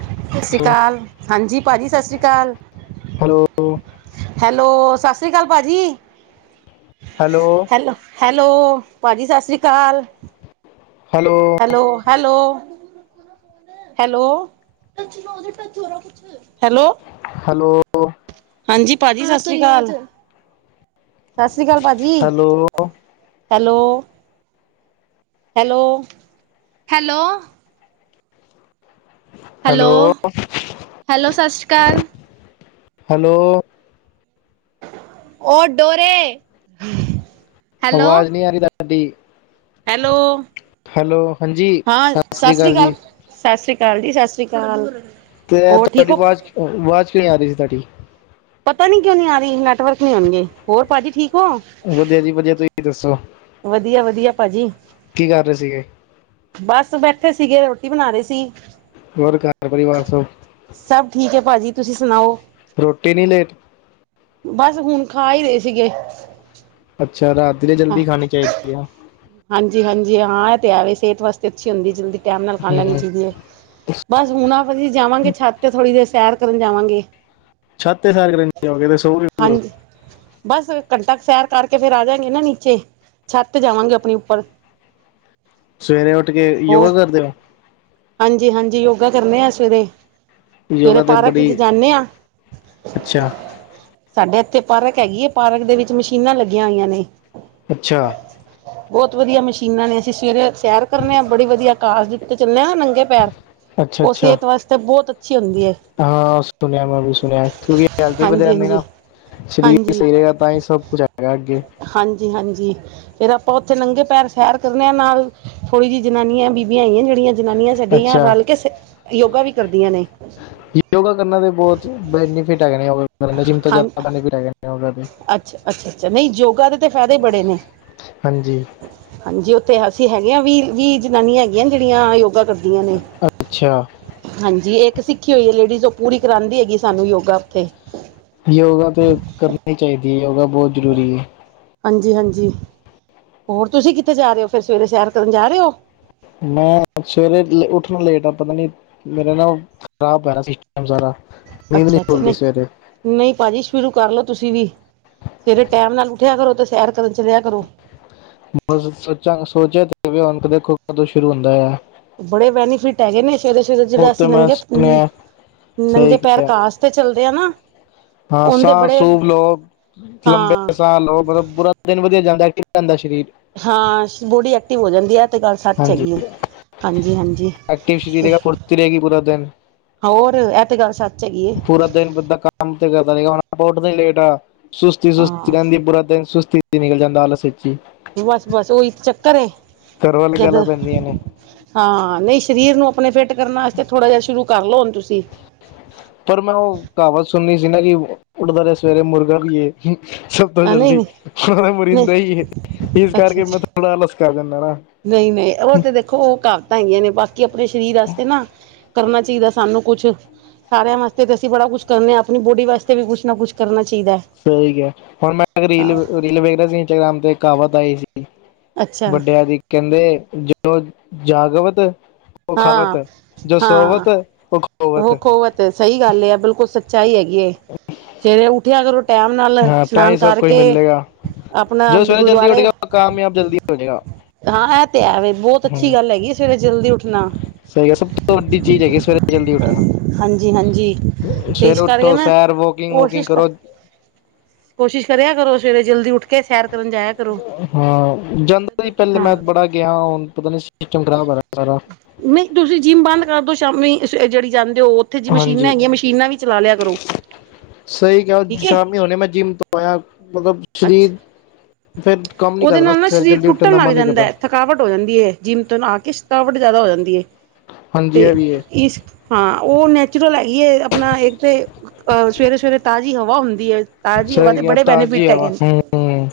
ਸਤਿ ਸ਼੍ਰੀ ਹੈਲੋ ਅਕਾਲ ਹਾਂਜੀ, ਭਾਜੀ ਸਤਿ ਸ਼੍ਰੀ ਅਕਾਲ। ਹੈਲੋ। ਹੈਲੋ ਸਤਿ ਸ਼੍ਰੀ ਅਕਾਲ ਭਾਜੀ ਹੈਲੋ ਹੈਲੋ, ਹੈਲੋ ਭਾਜੀ ਸਤਿ ਸ੍ਰੀ ਅਕਾਲ। Hello. Hello. Hello hello. Hello. ਹਾਂਜੀ ਭਾਜੀ ਸਤਿ ਸ੍ਰੀ ਅਕਾਲ। ਸਤਿ ਸ਼੍ਰੀ ਅਕਾਲ ਭਾਜੀ hello hello. Hello hello. Hello hello ਸਤਿ ਸ਼੍ਰੀ ਅਕਾਲ। ਹੈਲੋ। ਉਹ ਡੋਰੇ। ਹੈਲੋ ਆਵਾਜ਼ ਨਹੀਂ ਆ ਰਹੀ ਤੁਹਾਡੀ। ਹੈਲੋ ਹਾਂ ਸਤਿ ਸ੍ਰੀ ਅਕਾਲ ਸਤਿ ਸ੍ਰੀ ਅਕਾਲ। ਸਰਦਾਰ ਜੀ ਸਤਿ ਸ੍ਰੀ ਅਕਾਲ। ਤੇ ਹੋਰ ਠੀਕ ਤੁਹਾਡੀ ਹੋ ਆਵਾਜ਼ ਆਵਾਜ਼ ਕਿਵੇਂ ਆ ਰਹੀ ਸੀ ਤੁਹਾਡੀ। ਪਤਾ ਨੀ ਕਿਉਂ ਨੀ ਆ ਰਹੀ ਨੈਟਵਰਕ ਨਹੀਂ ਆਉਣਗੇ ਹੋਰ ਭਾਜੀ ਠੀਕ। ਹੋ ਵਧੀਆ ਜੀ ਵਧੀਆ ਤੁਸੀਂ ਦੱਸੋ। ਵਧੀਆ ਵਧੀਆ ਭਾਜੀ ਕੀ ਕਰ ਰਹੇ ਸੀਗੇ ਬਸ ਬੈਠੇ। ਇਥੇ ਸੀਗੇ ਰੋਟੀ ਬਣਾ ਰਏ ਸੀ। ਹੋਰ ਘਰ ਪਰਿਵਾਰ ਸਭ- ਸਭ ਠੀਕ ਹੈ ਭਾਜੀ ਤੁਸੀਂ ਸੁਣਾਓ। ਰੋਟੀ ਨੀ ਲੇਟ। ਬਸ! ਹੁਣ ਖਾ ਹੀ ਰਹੇ ਸੀਗੇ। ਅੱਛਾ ਰਾਤੀਲੇ ਜਲਦੀ ਖਾਣੀ ਚਾਹੀਦੀ ਹੈ। ਹਾਂਜੀ ਹਾਂਜੀ! ਹਾਂ ਇਹ ਤੇ ਆਵੇ ਸਿਹਤ ਵਾਸਤੇ ਅੱਛੀ ਹੁੰਦੀ ਜਲਦੀ। ਟਾਈਮ ਨਾਲ ਖਾ ਲੈਣੀ ਹੂੰ ਚਾਹੀਦੀ ਹੈ। ਬਸ ਹੁਣ ਆਪ ਅਸੀਂ ਜਾਵਾਂਗੇ ਛੱਤ ਤੇ ਥੋੜ੍ਹੀ ਦੇਰ ਸੈਰ। ਕਰਨ ਜਾਵਾਂਗੇ। ਛੱਤ ਤੇ ਸੈਰ ਕਰ ਆਗੇ ਸੋ ਗਏ ਕਦੋਂ ਹਾਂਜੀ ਬਸ ਘੰਟਾ ਸੈਰ ਕਰਕੇ ਫੇਰ ਆ ਜਾਗੇ ਨਾ ਨੀਚੇ ਛੱਤ ਜਾਵਾਂਗੇ ਆਪਣੀ ਉੱਪਰ ਸਵੇਰੇ ਉੱਠ ਕੇ ਯੋਗਾ ਕਰਦੇ ਓ। ਹਾਂਜੀ ਹਾਂਜੀ ਯੋਗਾ ਕਰਨੇ ਆ ਸਵੇਰੇ ਸਵੇਰੇ ਯੋਗਾ ਤੇ ਪਾਰਕ 'ਚ ਬੜੀ ਜਾਂਦੇ ਹਾਂ ਅੱਛਾ ਸਾਡੇ ਇੱਥੇ ਪਾਰਕ ਹੈਗੀ ਹੈ ਪਾਰਕ ਦੇ ਵਿੱਚ ਮਸ਼ੀਨਾਂ ਲੱਗੀਆਂ ਹੋਈਆਂ ਨੇ। ਅੱਛਾ ਬਹੁਤ ਵਧੀਆ ਮਸ਼ੀਨਾਂ ਨੇ ਅਸੀਂ ਸਵੇਰੇ ਸੈਰ ਕਰਨੇ ਆਂ। ਬੜੀ ਵਧੀਆ ਘਾਜ ਉਤੇ ਚੱਲੇ ਹਾਂ। ਨੰਗੇ ਪੈਰ ਅੱਛਾ ਉਹ ਅੱਛਾ ਸਿਹਤ ਵਾਸਤੇ ਬਹੁਤ ਅੱਛੀ ਹੁੰਦੀ ਹੈ ਹਾਂ ਸੁਣਿਆ ਮੈਂ ਵੀ ਸੁਣਿਆ ਕਿਉਕ ਹੈਲਥ ਵੀ ਵਧੀਆ ਹਾਂਜੀ ਰਹਿੰਦੀ ਹਾਂਜੀ ਨਾ। ਸਰੀਰ ਹਾਂਜੀ ਸਹੀ ਰਹੇਗਾ ਤਾਂ ਹੀ ਸਭ ਕੁਛ ਹੈਗਾ ਅੱਗੇ ਹਾਂਜੀ ਹਾਂਜੀ ਫੇਰ ਆਪਾਂ ਉੱਥੇ ਲੰਘੇ ਪੈਰ ਸੈਰ ਕਰਨੇ ਆ ਨਾਲ ਥੋੜ੍ਹੀ ਜਿਹੀ ਜਨਾਨੀਆਂ ਬੀਬੀਆਂ ਆਈਆਂ ਜਿਹੜੀਆਂ ਜਨਾਨੀਆਂ ਸਾਡੀਆਂ ਅੱਛਾ ਰਲ ਕੇ ਯੋਗਾ ਵੀ ਕਰਦੀਆਂ ਨੇ। ਯੋਗਾ ਕਰਨਾ ਦੇ ਬਹੁਤ ਬੈਨੀਫਿਟ ਹੈਗੇ ਨੇ। ਯੋਗਾ ਕਰਨ ਦੇ ਜਿੰਮ ਤੋਂ ਹਾਂ ਜ਼ਿਆਦਾ ਬੈਨੀਫਿਟ ਹੈਗੇ ਨੇ। ਯੋਗਾ ਦੇ ਅੱਛਾ -ਅੱਛਾ- ਅੱਛਾ ਨਹੀਂ ਯੋਗਾ ਦੇ ਤਾਂ ਫਾਇਦੇ ਬੜੇ ਨੇ ਹਾਂਜੀ ਹਾਂਜੀੇ। ਅਤੇ ਅਸੀਂ ਹੈਗੇ ਵੀ ਜਨਾਨੀਆਂ ਹੈਗੀਆਂ ਜਿਹੜੀਆਂ ਯੋਗਾ ਕਰ ਨੇ ਅੱਛਾ ਹਾਂਜੀ ਇੱਕ ਸਿੱਖੀ ਹੋਈ ਹੈ ਲੇਡੀਜ਼ ਉਹ ਪੂਰੀ ਕਰਾਂਦੀ ਹੈਗੀ ਸਾਨੂੰ ਯੋਗਾ ਉੱਥੇ ਯੋਗਾ ਤੇ ਕਰਨੀ ਚਾਹੀਦੀ ਹੈ ਯੋਗਾ ਬਹੁਤ ਜ਼ਰੂਰੀ ਹੈ। ਹਾਂਜੀ- ਹਾਂਜੀ ਹੋਰ ਤੁਸੀਂ ਕਿੱਥੇ ਜਾ ਰਹੇ ਹੋ ਫਿਰ ਸਵੇਰੇ ਸੈਰ ਕਰਨ ਜਾ ਰਹੇ ਹੋ। ਮੈਂ ਸਵੇਰੇ ਉੱਠਣਾ ਲੇਟ ਆ ਪਤਾ ਨੀ ਮੇਰਾ ਨਾਲ ਖਰਾਬ ਪੈਹਾ ਸਿਸਟਮ ਸਾਰਾ ਨੀਂਦ ਨਹੀਂ ਅੱਛਾ -ਅੱਛਾ ਖੁੱਲਦੀ ਸਵੇਰੇ ਨਹੀਂ- ਨਹੀਂ ਭਾਜੀ ਸ਼ੁਰੂ ਕਰਲੋ। ਤੁਸੀਂ ਵੀ ਸਵੇਰੇ ਟੈਮ ਨਾਲ ਉੱਠਿਆ ਕਰੋ ਤੇ ਸੈਰ ਕਰਨ ਚੱਲਿਆ ਕਰੋ। ਬਸ ਸੋਚਾਂ ਸੋਚਿਆ ਤੇ ਹੁਣ ਦੇਖੋ ਕਦੋਂ ਸ਼ੁਰੂ ਹੁੰਦਾ ਆ। ਬੜੇ ਬੈਨੀਫਿਟ ਹੈਗੇ ਨੇ। ਸਵੇਰੇ -ਸਵੇਰੇ ਉਹ ਜਿਹੜਾ ਤੇ ਅਸੀਂ ਮੈਂ ਨੰਗੇ- ਸੁਣਿਆ ਨੰਗੇ ਸਹੀ ਪੈਰ ਘਾਸ ਤੇ ਚੱਲਦੇ ਹਨਾ। ਹਾਂ ਸਾਹ ਸੂਬ ਲਓ ਲੰਬੇ ਹਾਂ ਸਾਹ ਲਓ ਮਤਲਬ ਬੁਰਾ ਦਿਨ ਵਧੀਆ ਜਾਂਦਾ। [unintelligible] ਜਾਂਦਾ ਸਰੀਰ ਹਾਂ ਬੋਡੀ ਐਕਟਿਵ ਹੋ ਜਾਂਦੀ ਹੈ ਤੇ ਗੱਲ ਸੱਚ ਹੈਗੀ ਆ। ਅੱਗੇ ਸਰੀਰ ਫੁਰਤੀ ਰਹੇਗੀ ਪੂਰਾ ਦਿਨ ਹੋਰ ਇਹ ਤੇ ਗੱਲ ਸੱਚ ਹੈਗੀ ਹੈ ਪੂਰਾ ਦਿਨ ਬੰਦਾ ਕੰਮ ਤੇ ਕਰਦਾ ਨ ਲੇਟ ਆ ਸੁਸਤੀ ਸੁਸ ਹਾਂ ਰਹਿੰਦੀ ਬੁਰਾ ਦਿਨ ਸੁਸਤੀ ਨਿਕਲ ਜਾਂਦਾ ਆਲਸ ਵਿੱਚ ਹੀ ਬਸ -ਬਸ ਓਹੀ ਚੱਕਰ ਏ ਘਰ ਵਾਲੀ ਜਦ ਗੱਲਾਂ ਪੈਂਦੀਆਂ ਨੇ ਹਾਂ ਨਹੀਂ ਸਰੀਰ ਨੂੰ ਆਪਣੇ ਫਿੱਟ ਕਰਨ ਵਾਸਤੇ ਥੋੜ੍ਹਾ ਜਿਹਾ ਸ਼ੁਰੂ ਕਰ ਲਓੁ ਤੁਸੀਂ ਪਰ ਮੈਂ ਉਹ ਕਹਾਵਤ ਸੁਣਨੀ ਸੀ ਨਾ ਕਿ ਉੱਠਦਾ ਰਿਹਾ ਸਵੇਰੇ ਮੁਰਗਾ ਵੀ ਏ। ਸਭ ਤੋਂ ਆ ਨਹੀਂ ਜਲਦੀ ਨਹੀਂ ਮ ਤਾਂ ਨਹੀਂ ਮਰੀਿੰਦਾ ਹੀ ਹੈ ਹਗਢ ਜਈ [unintelligible] ਇਸ ਅੱਛਾ ਕਰਕੇ ਅੱਛਾ ਮੈਂ ਥੋੜ੍ਹਾ ਆਲਸ ਕਰ ਦਿੰਦਾ ਨਾ। ਨਹੀਂ- ਨਹੀਂ ਉਹ ਤੇ ਦੇਖੋ ਉਹ ਕਹਾਵਤਾਂ ਹੈਗੀਆਂ ਨੇ ਬਾਕੀ ਆਪਣੇ ਸਰੀਰ ਵਾਸਤੇ ਨਾ ਕਰਨਾ ਚਾਹੀਦਾ ਸਾਨੂੰ ਕੁੱਛ ਸਾਰਿਆਂ ਵਾਸਤੇ ਤੇ ਅਸੀਂ ਬੜਾ ਕੁਛ ਕਰਨੇ ਹਾਂ। ਆਪਣੀ ਬੋਡੀ ਵਾਸਤੇ ਵੀ ਕੁਛ ਨਾ ਕੁੱਛ ਕਰਨਾ। ਚਾਹੀਦਾ ਹੈ ਸਹੀ ਹੈ ਹੁਣ ਮੈਂ ਇੱਕ ਰੀਲ ਹਾਂ ਰੀਲ ਵੇਖ ਰਿਹਾ ਸੀ। ਇੰਸਟਾਗ੍ਰਾਮ ਤੇ ਕਹਾਵਤ ਆਈ ਸੀ- ਅੱਛਾ ਵੱਡਿਆ ਦੀ ਕਹਿੰਦੇ ਜਦ ਜਾਗਵਤ। ਉਹਖਵਤ ਹਾਂ ਹੈ ਜੋ ਹਾਂ ਸਵਤ ਹੈ। ਉਹ। ਖੋਵਤ ਉਹ ਖਵਤ ਸਹੀ ਗੱਲ ਹੈ ਬਿਲਕੁਲ ਸੱਚਾ ਹੀ ਹੈਗੀ ਸਵੇਰੇ ਉੱਠਿਆ ਕਰੋ। ਟਾਈਮ ਨਾਲ ਹਾਂ ਤਾਂ ਇਸ਼ਨਾਨ ਹੀ ਸਭ ਕੁਝ ਕਰਕੇ ਮਿਲੇਗਾ ਆਪਣਾ ਜੋ ਸਵੇਰੇ ਜਲਦੀ ਉੱਠ ਗੁਰਦੁਆਰੇ। ਗਿਆ ਉਹ ਕਾਮਯਾਬ ਜਲਦੀ ਹੋ ਜਾਏਗਾ ਹਾਂ ਇਹ ਤੇ ਹੈ ਵ ਬਹੁਤ ਅੱਛੀ ਹਮ ਗੱਲ ਹੈਗੀ ਸਵੇਰੇ ਜਲਦੀ ਉੱਠਣਾ। ਸਹੀ ਹੈ ਸਭ ਤੋਂ ਵੱਡੀ ਚੀਜ਼ ਹੈਗੀ ਸਵੇਰੇ ਜਲਦੀ ਉੱਠਣਾ ਹਾਂਜੀ-ਹਾਂਜੀ ਤੇ ਸਵੇਰੇ ਇਸ ਕਰਕੇ ਉੱਠੋ ਮੈਂ ਸੈਰ ਵੋਕਿੰਗ ਵੂਕਿੰਗ ਕੋਸ਼ਿਸ਼ ਕਰ। ਕਰੋ ਕੋਸ਼ਿਸ਼ ਕਰਿਆ ਕਰੋ ਸਵੇਰੇ ਜਲਦੀ ਉੱਠ ਕੇ ਸੈਰ। ਕਰਨ ਜਾਇਆ ਕਰੋ। ਹਾਂ ਜਾਂਦਾ ਸੀ ਪਹਿਲੇ ਹਾਂ ਮੈਂ ਬੜਾ ਗਿਆ ਹੁਣ ਪਤਾ ਨੀ ਸਿਸਟਮ ਖਰਾਬ ਹੋਯਾ ਦਾ ਸਾਰਾ। ਨਹੀਂ ਤੁਸੀਂ ਜਿੰਮ ਬੰਦ ਕਰਦੋ ਸ਼ਾਮੀ ਜਿਹੜੀ ਜਾਂਦੇ। ਤੇਓ ਉੱਥੇ ਜੇ ਮਸ਼ੀਨਾਂ ਹਾਂਜੀ ਹੈਗੀਆਂ ਮਸ਼ੀਨਾਂ ਵੀ ਚਲਾ ਲਿਆ ਕਰੋ। ਸਹੀ ਕਿਹਾ ਠੀਕ ਹੈ ਸ਼ਾਮੀ ਹੋਣੇ ਮੈਂ ਜਿਮ ਤੋਂ ਆਇਆ ਮਤਲਬ ਅੱਛਾ ਸ਼ਰੀਰ। ਉਹਦੇ ਨਾਲ ਨਾ ਸਰੀਰ ਟੁੱਟਣ ਦਾ ਲੱਗ ਮਨ ਨੀ ਜਾਂਦਾ ਕਰਦਾ ਹੈ ਥਕਾਵਟ ਹੋ ਜਾਂਦੀ ਏ ਜਿੰਮ ਤੋਂ ਆ ਕੇ ਥਕਾਵਟ ਜ਼ਿਆਦਾ ਹੋ ਜਾਂਦੀ। ਦੀ। ਹਾਂਜੀ ਐ ਵੀ ਹੈ। ਹਾਂ ਉਹ ਨੈਚੁਰਲ ਹੈਗੀ ਹੈ ਆਪਣਾ ਇੱਕ ਤੇ ਅਹ ਸਵੇਰੇ- ਸਵੇਰੇ ਤਾਜ਼ੀ ਹਵਾ ਹੁੰਦੀ ਏ। ਸਹੀ ਕਿਹਾ ਤਾਜੀ ਹਵਾ ਹੂੰ-ਹੂੰ।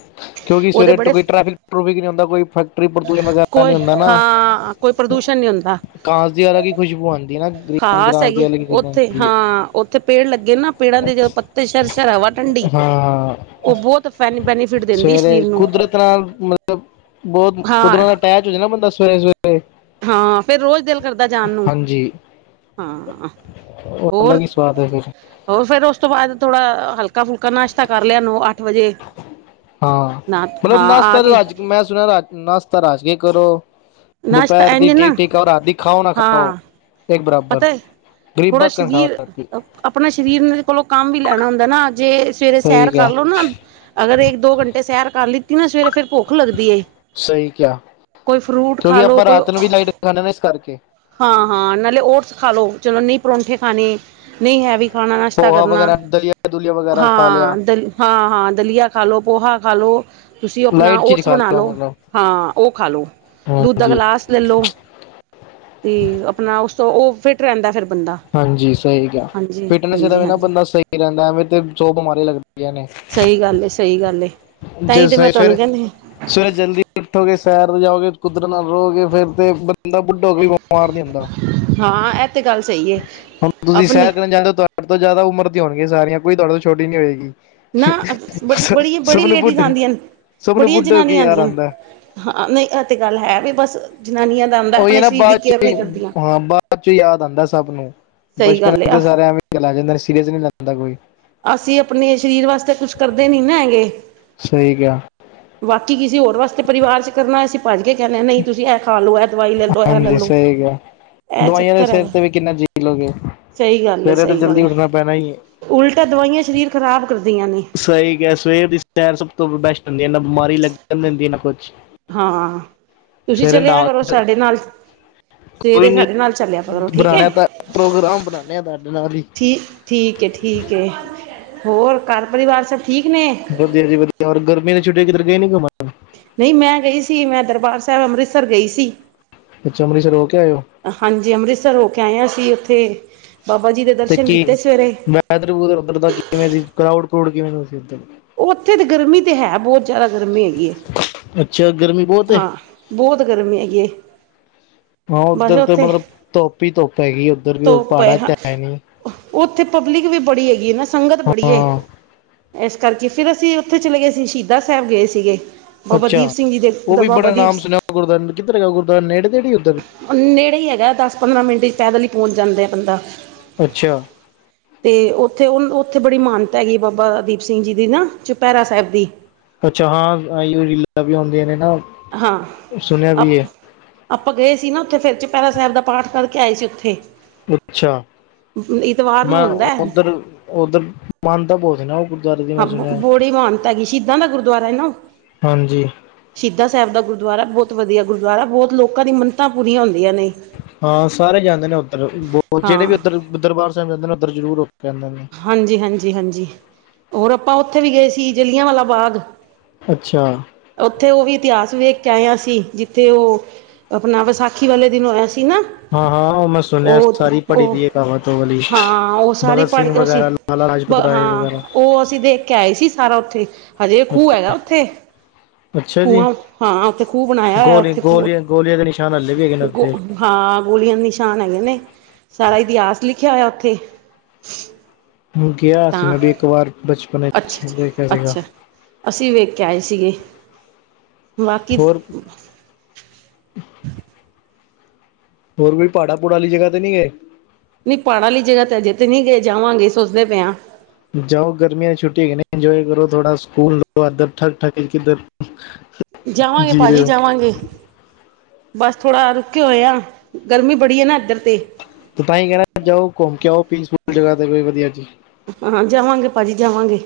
ਕਿਉਂਕਿ ਉਹਦੇ ਸਵੇਰੇ ਬੜੇ ਕੋਈ ਟੈਫਿਕ ਟਰੂਫਿਕ ਨੀ ਹੁੰਦਾ ਕੋਈ ਫੈਕਟਰੀ ਪ੍ਰਦੂਸ਼ਣ ਵਗੈਰਾ ਨੀ ਕੋਈ ਹੁੰਦਾ ਨਾ। ਹਾਂ ਕੋਈ ਪ੍ਰਦੂਸ਼ਣ ਨੀ ਹੁੰਦਾ। ਕਾਂਸ ਦੀ ਅਲਗ ਕੀ ਖੁਸ਼ਬੂ ਆਉਂਦੀ ਨਾਮ। ਖ਼ਾਸ ਹੈਗੀ ਉੱਥੇ ਹਾਂ ਉੱਥੇ ਪੇੜ ਲੱਗੇ ਨਾ ਪੇੜਾਂ ਦੇ ਜਦੋਂ ਪੱਤੇ ਸ਼ਰ ਸ਼ਰ ਹਵਾ। ਠੰਡੀ ਹਾਂ ਉਹ ਬਹੁਤ ਫੈਨ ਬੈਨੀਫਿਟ ਦਿੰਦੀ ਹੈ ਸਵੇਰੇ ਸਰੀਰ ਨੂੰ ਕੁਦਰਤ ਨਾਲ ਮਤਲਬ। ਬਹੁਤ ਕੁਦਰ ਹਾਂ ਦਾ ਅਟੈਚ ਹੋ ਜਾ ਨਾ ਬੰਦਾ ਸਵੇਰੇ-ਸਵੇਰੇ। ਹਾਂ ਫੇਰ ਰੋਜ਼ ਦਿਲ ਕਰਦਾ ਜਾਣ ਨੂੰ- ਹਾਂ, ਉਹ ਅਲੱਗ ਹੀ ਸਵਾਦ ਹੈ ਫਿਰ ਹੋਰ-ਹੋਰ ਫੇਰ ਉਸ ਤੋਂ ਬਾਅਦ ਥੋੜਾ ਹਲਕਾ-ਫੁਲਕਾ ਨਾਸ਼ਤਾ ਕਰ ਲਿਆ, ਨੋ ਅੱਠ ਵਜੇ ਹਾਂ ਨਾ ਮਤਲਬ ਹਾਂ ਆ ਨੱਸਤਾ ਰਾਜ ਕੇ ਮੈਂ ਸੁਣਿਆ, ਰੱਜ ਨਾਸਤਾ ਰੱਜ ਕੇ ਕਰੋ- ਨਾਸ਼ਤਾ ਦੁਪਹਿਰ ਦੀ ਇੰਝ ਨਾ ਠੀਕ-ਠੀਕ ਆਓ, ਰਾਤ ਦੀ ਖਾਓ ਨਾ ਖਾਓ ਹਾਂ ਇੱਕ ਬਰਾਬਰ ਪਤਾ ਗਰੀਬ ਥੋੜਾ ਬਕਨ ਖਾਓ ਸਰੀਰ ਰਾਤ ਦੀ ਆਪਣਾ ਸਰੀਰ ਨੇ ਕੋਲੋਂ ਕੰਮ ਵੀ ਲੈਣਾ ਹੁੰਦਾ ਨਾ ਦੇ ਸਵੇਰੇ ਸਹੀ ਸੈਰ ਕਰ ਕਿਹਾ ਲਵੋ, ਨਾ ਅਗਰ ਇਕ ਦੋ ਘੰਟੇ ਸੈਰ ਕਰ ਲੀ ਨਾ ਸਵੇਰੇ ਫੇਰ ਭੁੱਖ ਲੱਗਦੀ ਏ ਸਹੀ ਕਿਆ। ਕੋਈ ਫਰੂਟ ਖਾ ਲਓ ਕੋਈ ਹਾਂ-ਹਾਂ, ਨਾਲੇ ਓਟਸ ਖਾ ਲੋ ਚਲੋ ਨਹੀਂ ਪਰੌਂਠੇ ਖਾਣੇ ਨਹੀਂ ਹੈ, ਵੀ ਖਾਣਾ ਨਾਸ਼ਤਾ ਪੋਹਾ ਕਰਨਾ ਵਗੈਰਾ ਦਲੀਆ ਦੁਲੀਆ ਵਗੈਰਾ ਖਾ ਹਾਂ ਲਿਆ ਦਲ ਹਾਂ ਹਾਂ ਦਲੀਆ ਖਾਲੋ ਪੋਹਾ ਖਾਲੋ, ਤੁਸੀਂ ਆਪਣਾ ਲਾਈਟ ਚੀਜ਼ ਓਟਸ ਖਾ ਬਣਾ ਲਓ, ਮਤਲਬ ਹਾਂ ਉਹ ਖਾ ਲਓ ਦ ਦਾ ਹਾਂਜੀ ਗਲਾਸ ਲੈ ਲੋ ਤੇ ਆਪਣਾ, ਉਸ ਤੋਂ ਉਹ ਫਿਟ ਰਹਿੰਦਾ ਫਿਰ ਬੰਦਾ ਹਾਂਜੀ ਸਹੀ ਗਿਆ, ਹਾਂਜੀ ਫਿਟਨੈਸ ਦਾ ਹਾਂਜੀ ਨਾ ਹਾਂਜੀ ਬੰਦਾ ਸਹੀ ਰਹਿੰਦਾ, ਐਵੇਂ ਤੇ ਸੋ ਬਿਮਾਰੀਆਂ ਲੱਗਦੀਆਂ ਨੇ ਸਹੀ ਗੱਲ ਏ ਸਹੀ ਗੱਲ ਏ ਤਾਂ ਜ ਹੀ ਤੇ ਸ ਮੈਂ ਫਿਰ ਤੁਹਾਨੂੰ ਕਹਿੰਦੀ ਸਵੇਰੇ ਜਲਦੀ ਉੱਠੋਗੇ ਸੈਰ ਜਾਓਗੇ ਕੁਦਰਤ ਨਾਲ ਰਹੋਗੇ, ਫੇਰ ਤੇ ਬੰਦਾ ਬੁੱਢੋ ਵੀ ਬਿਮਾਰ ਨਹੀਂ ਹੁੰਦਾ ਹਾਂ, ਇਹ ਤੇ ਗੱਲ ਸਹੀ। ਏ ਹੁਣ ਤੁਸੀਂ ਆਪਣੀ ਸੈਰ ਕਰਨ ਜਾਂਦੇ ਹੋ, ਤੁਹਾਡੇ ਤੋਂ ਜ਼ਿਆਦਾ ਉਮਰ ਦੀ ਹੋਣਗੀਆਂ ਸਾਰੀਆਂ, ਕੋਈ ਤੁਹਾਡੇ ਤੋਂ ਛੋਟੀ ਨੀ ਹੋਏਗੀ। ਨਾ ਸ- ਬੜੀ ਬੜੀ ਸਭ ਨੂੰ ਲੇਡੀਜ਼ ਬੁੱਢੇ ਆਂਦੀਆਂ ਹਨ, ਸਭ ਨੂੰ ਬੜੀਆਂ ਬੁੱਢੇ ਹੋ ਕੇ ਜਨਾਨੀਆਂ ਯਾਦ ਆਂਦੀ ਅਣ- ਆਉਂਦਾ ਹਾਂ ਨਹੀਂ ਇਹ ਤੇ ਗੱਲ ਹੈ, ਵੀ ਬਸ ਜਨਾਨੀਆਂ ਦਾ ਆਦਾ ਉਹੀ ਆਪਣੇ ਨਾ ਸਰੀਰ ਦੀ ਬਾਅਦ ਚ ਕੇਅਰ ਹੀ ਨਹੀਂ ਕਰਦੀਆਂ। ਹਾਂ ਬਾਅਦ ਚ ਯਾਦ ਆਦਾ ਸਭ ਨੂੰ, ਸਹੀ ਬਚਪਨ ਗੱਲ ਏ ਆ ਤਾਂ ਸਾਰੇ ਐਵੇਂ ਚਲਾ ਜਾਂ ਸੀਰੀਅਸ ਨੀ ਲੈਣਦਾ ਕੋਈ ਅਸੀਂ ਆਪਣੇ ਸਰੀਰ ਵਾਸਤੇ ਕੁਛ ਕਰਦੇ ਨੀ ਨਾ ਸਹੀ ਕਿਹਾ, ਕੀ ਕਿਸੇ ਹੋਰ ਵਾਸਤੇ ਪਰਿਵਾਰ ਚ ਕਰਨਾ, ਅਸੀਂ ਭੱਜ ਕੇ ਕਹਿਣੇਦੇ ਨਹੀਂ ਤੁਸੀਂ ਇਹ ਖਾ ਲੋ ਦਵਾਈ ਲੈਲੋ ਐ ਹਾਂਜੀ ਲੈਲੋ ਸਹੀ ਕਿਹਾ ਇਹ ਦਵਾਈਆਂ ਦੇ ਚੱਕਰ ਸਿਰ ਹੈਗਾ, ਤੇ ਵੀ ਕਿੰਨਾ ਜੀ ਲੋਗੇ ਸਹੀ ਗੱਲ ਸਵੇਰੇ ਤਾਂ ਸਹੀ ਗੱਲ ਜਲਦੀ ਹੈ ਉੱਠਣਾ ਪੈਣਾ ਹੀ ਹੈ ਉਲਟ- ਤਾਂ ਦਵਾਈਆਂ ਸਰੀਰ ਖ਼ਰਾਬ ਕਰਦੀਆਂ ਨੇ ਸਹੀ ਕਿਹਾ ਹੈ, ਸਵੇਰ ਦੀ ਸੈਰ ਸਭ ਤੋਂ ਬੈਸਟ ਹੁੰਦੀ ਹੈ ਨਾ ਬਿਮਾਰੀ ਲੱਗਣ ਹੁੰਦੀ ਨਾ ਕੁਛ- ਹਾਂ ਤੁਸੀਂ ਸਵੇਰੇ ਚਲਿਆ ਨਾ ਕਰੋ, ਸਾਡੇ ਨਾਲ। ਕੋਈ ਸਵੇਰੇ ਨੀ ਸਾਡੇ ਨਾਲ ਚੱਲਿਆ ਕਰੋ ਠੀਕ ਹੈ, ਬਣਾਣਾ ਤਾਂ ਪ੍ਰੋਗਰਾਮ ਬਣਾਣੇ ਆ ਤੁਹਾਡੇ ਨਾਲ ਹੀ ਠੀਕ-ਠੀਕ। ਠੀਕ ਏ, ਹੋਰ ਘਰ ਪਰਿਵਾਰ ਸਭ? ਠੀਕ ਨੇ। ਵਧੀਆ ਜੀ ਵਧੀਆ, ਹੋਰ ਗਰਮੀ ਦੀ ਛੁੱਟੀਆਂ ਕਿਧਰ ਗਏ, ਨ ਘੁੰਮਨ। ਨਹੀਂ ਮੈਂ ਗਈ ਸੀ, ਮੈਂ ਦਰਬਾਰ ਸਾਹਿਬ ਅੰਮ੍ਰਿਤਸਰ ਗਈ ਸੀ। ਅੱਛਾ ਅੰਮ੍ਰਿਤਸਰ ਹੋ ਕੇ ਆਇਓ ਹਾਂਜੀ ਅੰਮ੍ਰਿਤਸਰ ਹੋ ਕੇ ਆਏ, ਆਂ ਅਸੀ ਉੱਥੇ ਬਾਬਾ ਜੀ ਦੇ ਤੇ ਦਰਸ਼ਨ ਕੀ ਕੀਤੇ ਸਵੇਰੇ ਵੈਦਰ ਵੂਦਰ ਉੱਧਰ ਦਾ ਕਿਵੇਂ ਸੀ, ਕਰਾਊਡ-ਕੁਰਾਊਡ ਕਿਵੇਂ ਦਾ ਸੀ ਉੱਧਰ। ਉਹ ਉੱਥੇ ਤਾਂ ਗਰਮੀ ਤੇ ਹੈ ਬਹੁਤ ਜ਼ਿਆਦਾ ਗਰਮੀ ਹੈਗੀ ਏ, ਅੱਛਾ ਗਰਮੀ ਬਹੁਤ ਹੈ ਹਾਂ ਬਹੁਤ ਗਰਮੀ ਹੈਗੀ ਏ। ਹਾਂ ਉੱਧਰ ਤੇ ਮਤਲਬ ਧੁੱਪ ਹੀ ਧੁੱਪ ਹੈਗੀ, ਉੱਧਰ ਵੀ ਧੁੱਪ ਪਹਾੜਾਂ ਹਾਂ ਤੇ ਹੈ ਨੀ। ਉੱਥੇ ਪਬਲਿਕ ਵੀ ਬੜੀ ਹੈਗੀ ਏ ਨਾ, ਸੰਗਤ ਬੜੀ ਏ ਹਾਂ ਇਸ ਕਰਕੇ ਫਿਰ ਅਸੀਂ ਉੱਥੇ ਚਲੇ ਗਏ ਸੀ, ਸ਼ਹੀਦ ਸਾਹਿਬ ਗਏ ਸੀਗੇ। ਬਾਬਾ ਦੀਪ ਅੱਛਾ, ਸਿੰਘ ਜੀ ਦੇ ਉਹ ਵੀ ਬਾਬਾ ਬੜਾ ਦੀਪ ਨਾਮ ਸੁਣਿਆ, ਗੁਰਦਆਰੇ ਦਾ ਕਿੱਧਰ ਹੈਗਾ ਗੁਰਦੁਆਰਾ, ਨੇੜੇ ਤੇੜੀ ਉੱਧਰ ਨੇੜੇ ਹੀ ਹੈਗਾ ਦਸ ਪੰਦਰਾਂ ਮਿੰਟ 'ਚ ਪੈਦਲ ਹੀ ਪਹੁੰਚ ਜਾਂਦਾ ਬੰਦਾ। ਅੱਛਾ ਤੇ ਉੱਥੇ ਉੱਥੇ ਬੜੀ ਮਾਨਤਾ ਹੈਗੀ, ਬਾਬਾ ਦੀਪ ਸਿੰਘ ਜੀ ਦੀ ਨਾ ਚੁਪਹਿਰਾ ਸਾਹਿਬ ਦੀ। ਅੱਛਾ, ਹਾਂ ਆਈ ਰੀਲਾ ਵੀ ਆਦੀਆਂ ਨੇ ਨਾ ਹਾਂ ਸੁਣਿਆ ਆਪ ਵੀ ਹੈ ਆਪਾਂ ਗਏ ਸੀ ਨਾ ਉਥੇ ਫਿਰ ਚੁਪੈਰਾ ਸਾਹਿਬ ਦਾ ਪਾਠ ਕਰਕੇ ਆਏ ਸੀ ਉੱਥੇ। ਅੱਛਾ, ਇਤਵਾਰ ਨੂੰ ਮੈਂ ਹੁੰਦਾ ਹੈ। ਉਧਰ ਉਧਰ ਮਹਾਨਤਾਂ ਬਹੁਤ ਨਾ ਉਹ ਗੁਰਦੁਆਰੇ ਦੀ ਹਾਂ ਮੈਂ ਸੁਣਿਆ ਬੜੀ ਮਾਨਤਾ ਹੈਗੀ ਸ਼ਹੀਦਾਂ ਦਾ ਗੁਰਦੁਆਰਾ ਹੈ ਨਾ, ਹਾਂਜੀ ਸ਼ਹੀਦਾਂ ਸਾਹਿਬ ਦਾ ਗੁਰ ਗੁਰਦੁਆਰਾ ਬਹੁਤ ਵਧੀਆ ਗੁਰਦੁਆਰਾ ਬਹੁਤ ਲੋਕਾ ਦੀ ਮੰਨਤਾ ਪੂਰੀਆਂ ਹੋਈ ਹਾਂ ਸਾਰੇ ਜਾਂਦੇ ਨੇ ਉੱਧਰ ਜਿਹੜੇ ਵੀ ਹਾਂ ਉੱਧਰ ਦਰਬਾਰ ਸਾਹਿਬ ਜਾਂਦੇ ਨੇ ਉੱਧਰ ਜ਼ਰੂਰ ਹੋ ਕੇ ਆਉਂਦੇ ਨੇ ਹਾਂਜੀ-ਹਾਂਜੀ ਹਾਂਜੀ ਹੋਰ ਆਪਾਂ ਉੱਥੇ ਵੀ ਗਏ ਸੀ ਜਲਿਆਂਵਾ ਬਾਗ। ਅੱਛਾ ਉੱਥੇ ਉਹ ਵੀ ਇਤਿਹਾਸ ਵੇਖ ਵੇਖ ਕੇ ਆਏ ਆ ਅਸੀ, ਜਿੱਥੇ ਉਹ, ਆਪਣਾ ਵਿਸਾਖੀ ਵਾਲੇ ਦਿਨ ਹੋਇਆ ਸੀ। ਤੇ ਨਾ, ਹਾਂ ਹਾਂ ਉਹ ਮੈਂ ਸੁਣਿਆ ਉਹ ਸਾਰੀ ਪੜ੍ਹੀ ਉਹ, ਦੀ ਹੈ ਕਹਾਵਤ ਉਹ ਵਾਲੀ ਹਾਂ ਉਹ ਸਾਰੇ ਭਗਤ ਸਿੰਘ ਉਹ ਸੀ ਵਗੈਰਾ ਲਾਲਾ ਲਾਜਪਤ ਰਾਏ ਹਾਂ, ਵਗੈਰਾ ਉਹ ਅਸੀਂ ਦੇਖ ਕੇ ਆਏ ਸੀ ਸਾਰਾ ਉੱਥੇ ਹਜੇ ਖੂਹ ਹੈਗਾ ਅੱਛਾ ਉਥੇ। ਉਥੇ ਅੱਛਾ ਜੀ ਕੂੰਆਂ ਹਾਂ ਉੱਥੇ ਖੂਹ ਬਣਾਇਆ ਹੋਇਆ ਗੋਲੀ ਉੱਥੇ ਖੂਹ। ਗੋਲੀਆਂ ਗੋਲੀਆਂ ਦੇ ਨਿਸ਼ਾਨ ਹੱਲੇ ਵੀ ਹੈਗੇ ਨੇ ਗੋ ਉੱਤੇ ਹਾਂ ਗੋਲੀਆਂ ਦੇ ਨਿਸ਼ਾਨ ਹੈਗੇ ਨੇ। ਸਾਰਾ ਇਤਿਹਾਸ ਲਿਖਿਆ ਹੋਇਆ ਉੱਥੇ। ਗਿਆ ਸੀ ਤਾਂ ਮੈਂ ਵੀ ਇੱਕ ਵਾਰ ਬਚ ਅੱਛਾ ਅੱਛਾ ਅੱਛਾ, ਅਸੀਂ ਵੀ ਵੇਖ ਕੇ ਆਏ ਸੀਗੇ। ਬਾਕੀ ਹੋਰ ਹੋਰ ਕੋਈ ਪਹਾੜਾ-ਪਹੂੜਾ ਵਾਲੀ ਜਗ੍ਹਾ ਤੇ ਨਹੀਂ ਗਏ? ਨਹੀਂ ਪਹਾੜਾਂ ਵਾਲੀ ਜਗ੍ਹਾ ਤੇ ਹਜੇ ਤੇ ਨਹੀਂ ਗਏ ਜਾਵਾਂਗੇ ਸੋਚਦੇ ਪਏ ਆ। ਜਾਓ ਗਰਮੀਆਂ ਦੀ ਛੁਟੀ ਹੈਗੀ ਨੇ, ਇੰਜੋਏ ਕਰੋ ਥੋੜਾ ਸਕੂਨ ਲਵੋ ਇਧਰ ਠਕ-ਠਕ 'ਚ ਕਿੱਧਰ। ਜਾਵਾਂਗੇ ਜੀ ਰਹੇ ਭਾਜੀ ਹੋ ਜਾਵਾਂਗੇ। ਬਸ ਥੋੜਾ ਰੁਕੇ ਹੋਏ ਆ, ਗਰਮੀ ਬੜੀ ਏ ਨਾ ਇੱਧਰ। ਤੇ ਤੇ ਤਾਂ ਹੀ ਕਹ ਰਿਹਾ ਜਾਓ ਘੁੰਮ ਕੇ ਆਓ ਪੀਚਫੁਲ ਜਗ੍ਹਾ ਤੇ ਕੋਈ ਵਧੀਆ ਜੀ। ਹਾਂ ਜਾਵਾਂਗੇ ਭਾਜੀ ਜਾਵਾਂਗੇ।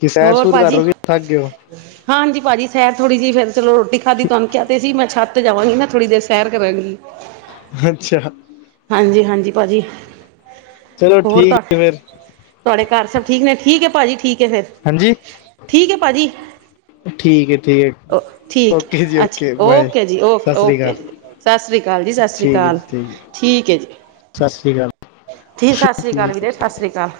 ਕਿ ਸੈਰ ਹੋਰ ਸੂਰ ਕਰ ਭਾਜੀ। ਰਹੇ ਹੋ ਕਿ ਥੱਕ ਗਏ ਹੋ ਹਾਂਜੀ ਭਾਅ ਜੀ ਸੈਰ ਥੋੜ੍ਹੀ ਜਿਹੀ ਫਿਰ ਚਲੋ ਰੋਟੀ ਖਾਧੀ ਤੁਹਾਨੂੰ ਕਿਹਾ ਤੇ ਸੀ ਮੈਂ ਛੱਤ ਤੇ ਜਾਵਾਂਗੀ ਨਾ ਥੋੜ੍ਹੀ ਦੇਰ ਸੈਰ ਕਰਾਂਗੀ। ਅੱਛਾ ਹਾਂਜੀ-ਹਾਂਜੀ ਭਾਜੀ, ਚਲੋ ਹੋਰ ਠੀਕ ਤਾਂ, ਹੈ ਫਿਰ ਤੁਹਾਡੇ ਘਰ ਸਭ ਠੀਕ ਨੇ ਠੀਕ ਹੈ ਭਾਜੀ ਠੀਕ ਹੈ ਫਿਰ, ਹਾਂਜੀ ਠੀਕ ਹੈ ਭਾਜੀ। ਠੀਕ ਏ ਠੀਕ ਏ। ਠੀਕ ਹੈ ਅੱਛਾ ਓਕੇ ਜੀ ਓਕੇ ਸਤਿ ਸ਼੍ਰੀ ਓਕੇ ਜੀ ਅਕਾਲ ਸਤਿ ਸ਼੍ਰੀ ਅਕਾਲ ਜੀ ਸਤਿ ਸ਼੍ਰੀ ਠੀਕ ਹੈ ਅਕਾਲ। ਜੀ ਠੀਕ ਹੈ ਠੀਕ ਏ ਜੀ। ਸਤਿ ਸ਼੍ਰੀ ਅਕਾਲ। ਜੀ ਸਾਸਰੀ ਠੀਕ ਕਾਲ ਹੈ ਵੀਰੇ, ਸਾਸਰੀ ਕਾਲ।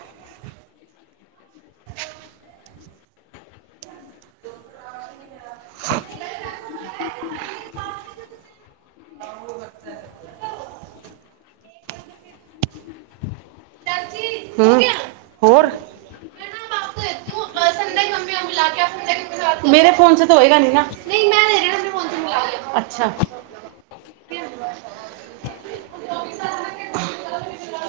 [unintelligible] ਹੂੰ, ਹੋਰ [unintelligible] ਮੇਰੇ ਫੋਨ 'ਚ ਤ ਹੋਏਗਾ ਨੀ ਨਾ। ਅੱਛਾ। [unintelligible]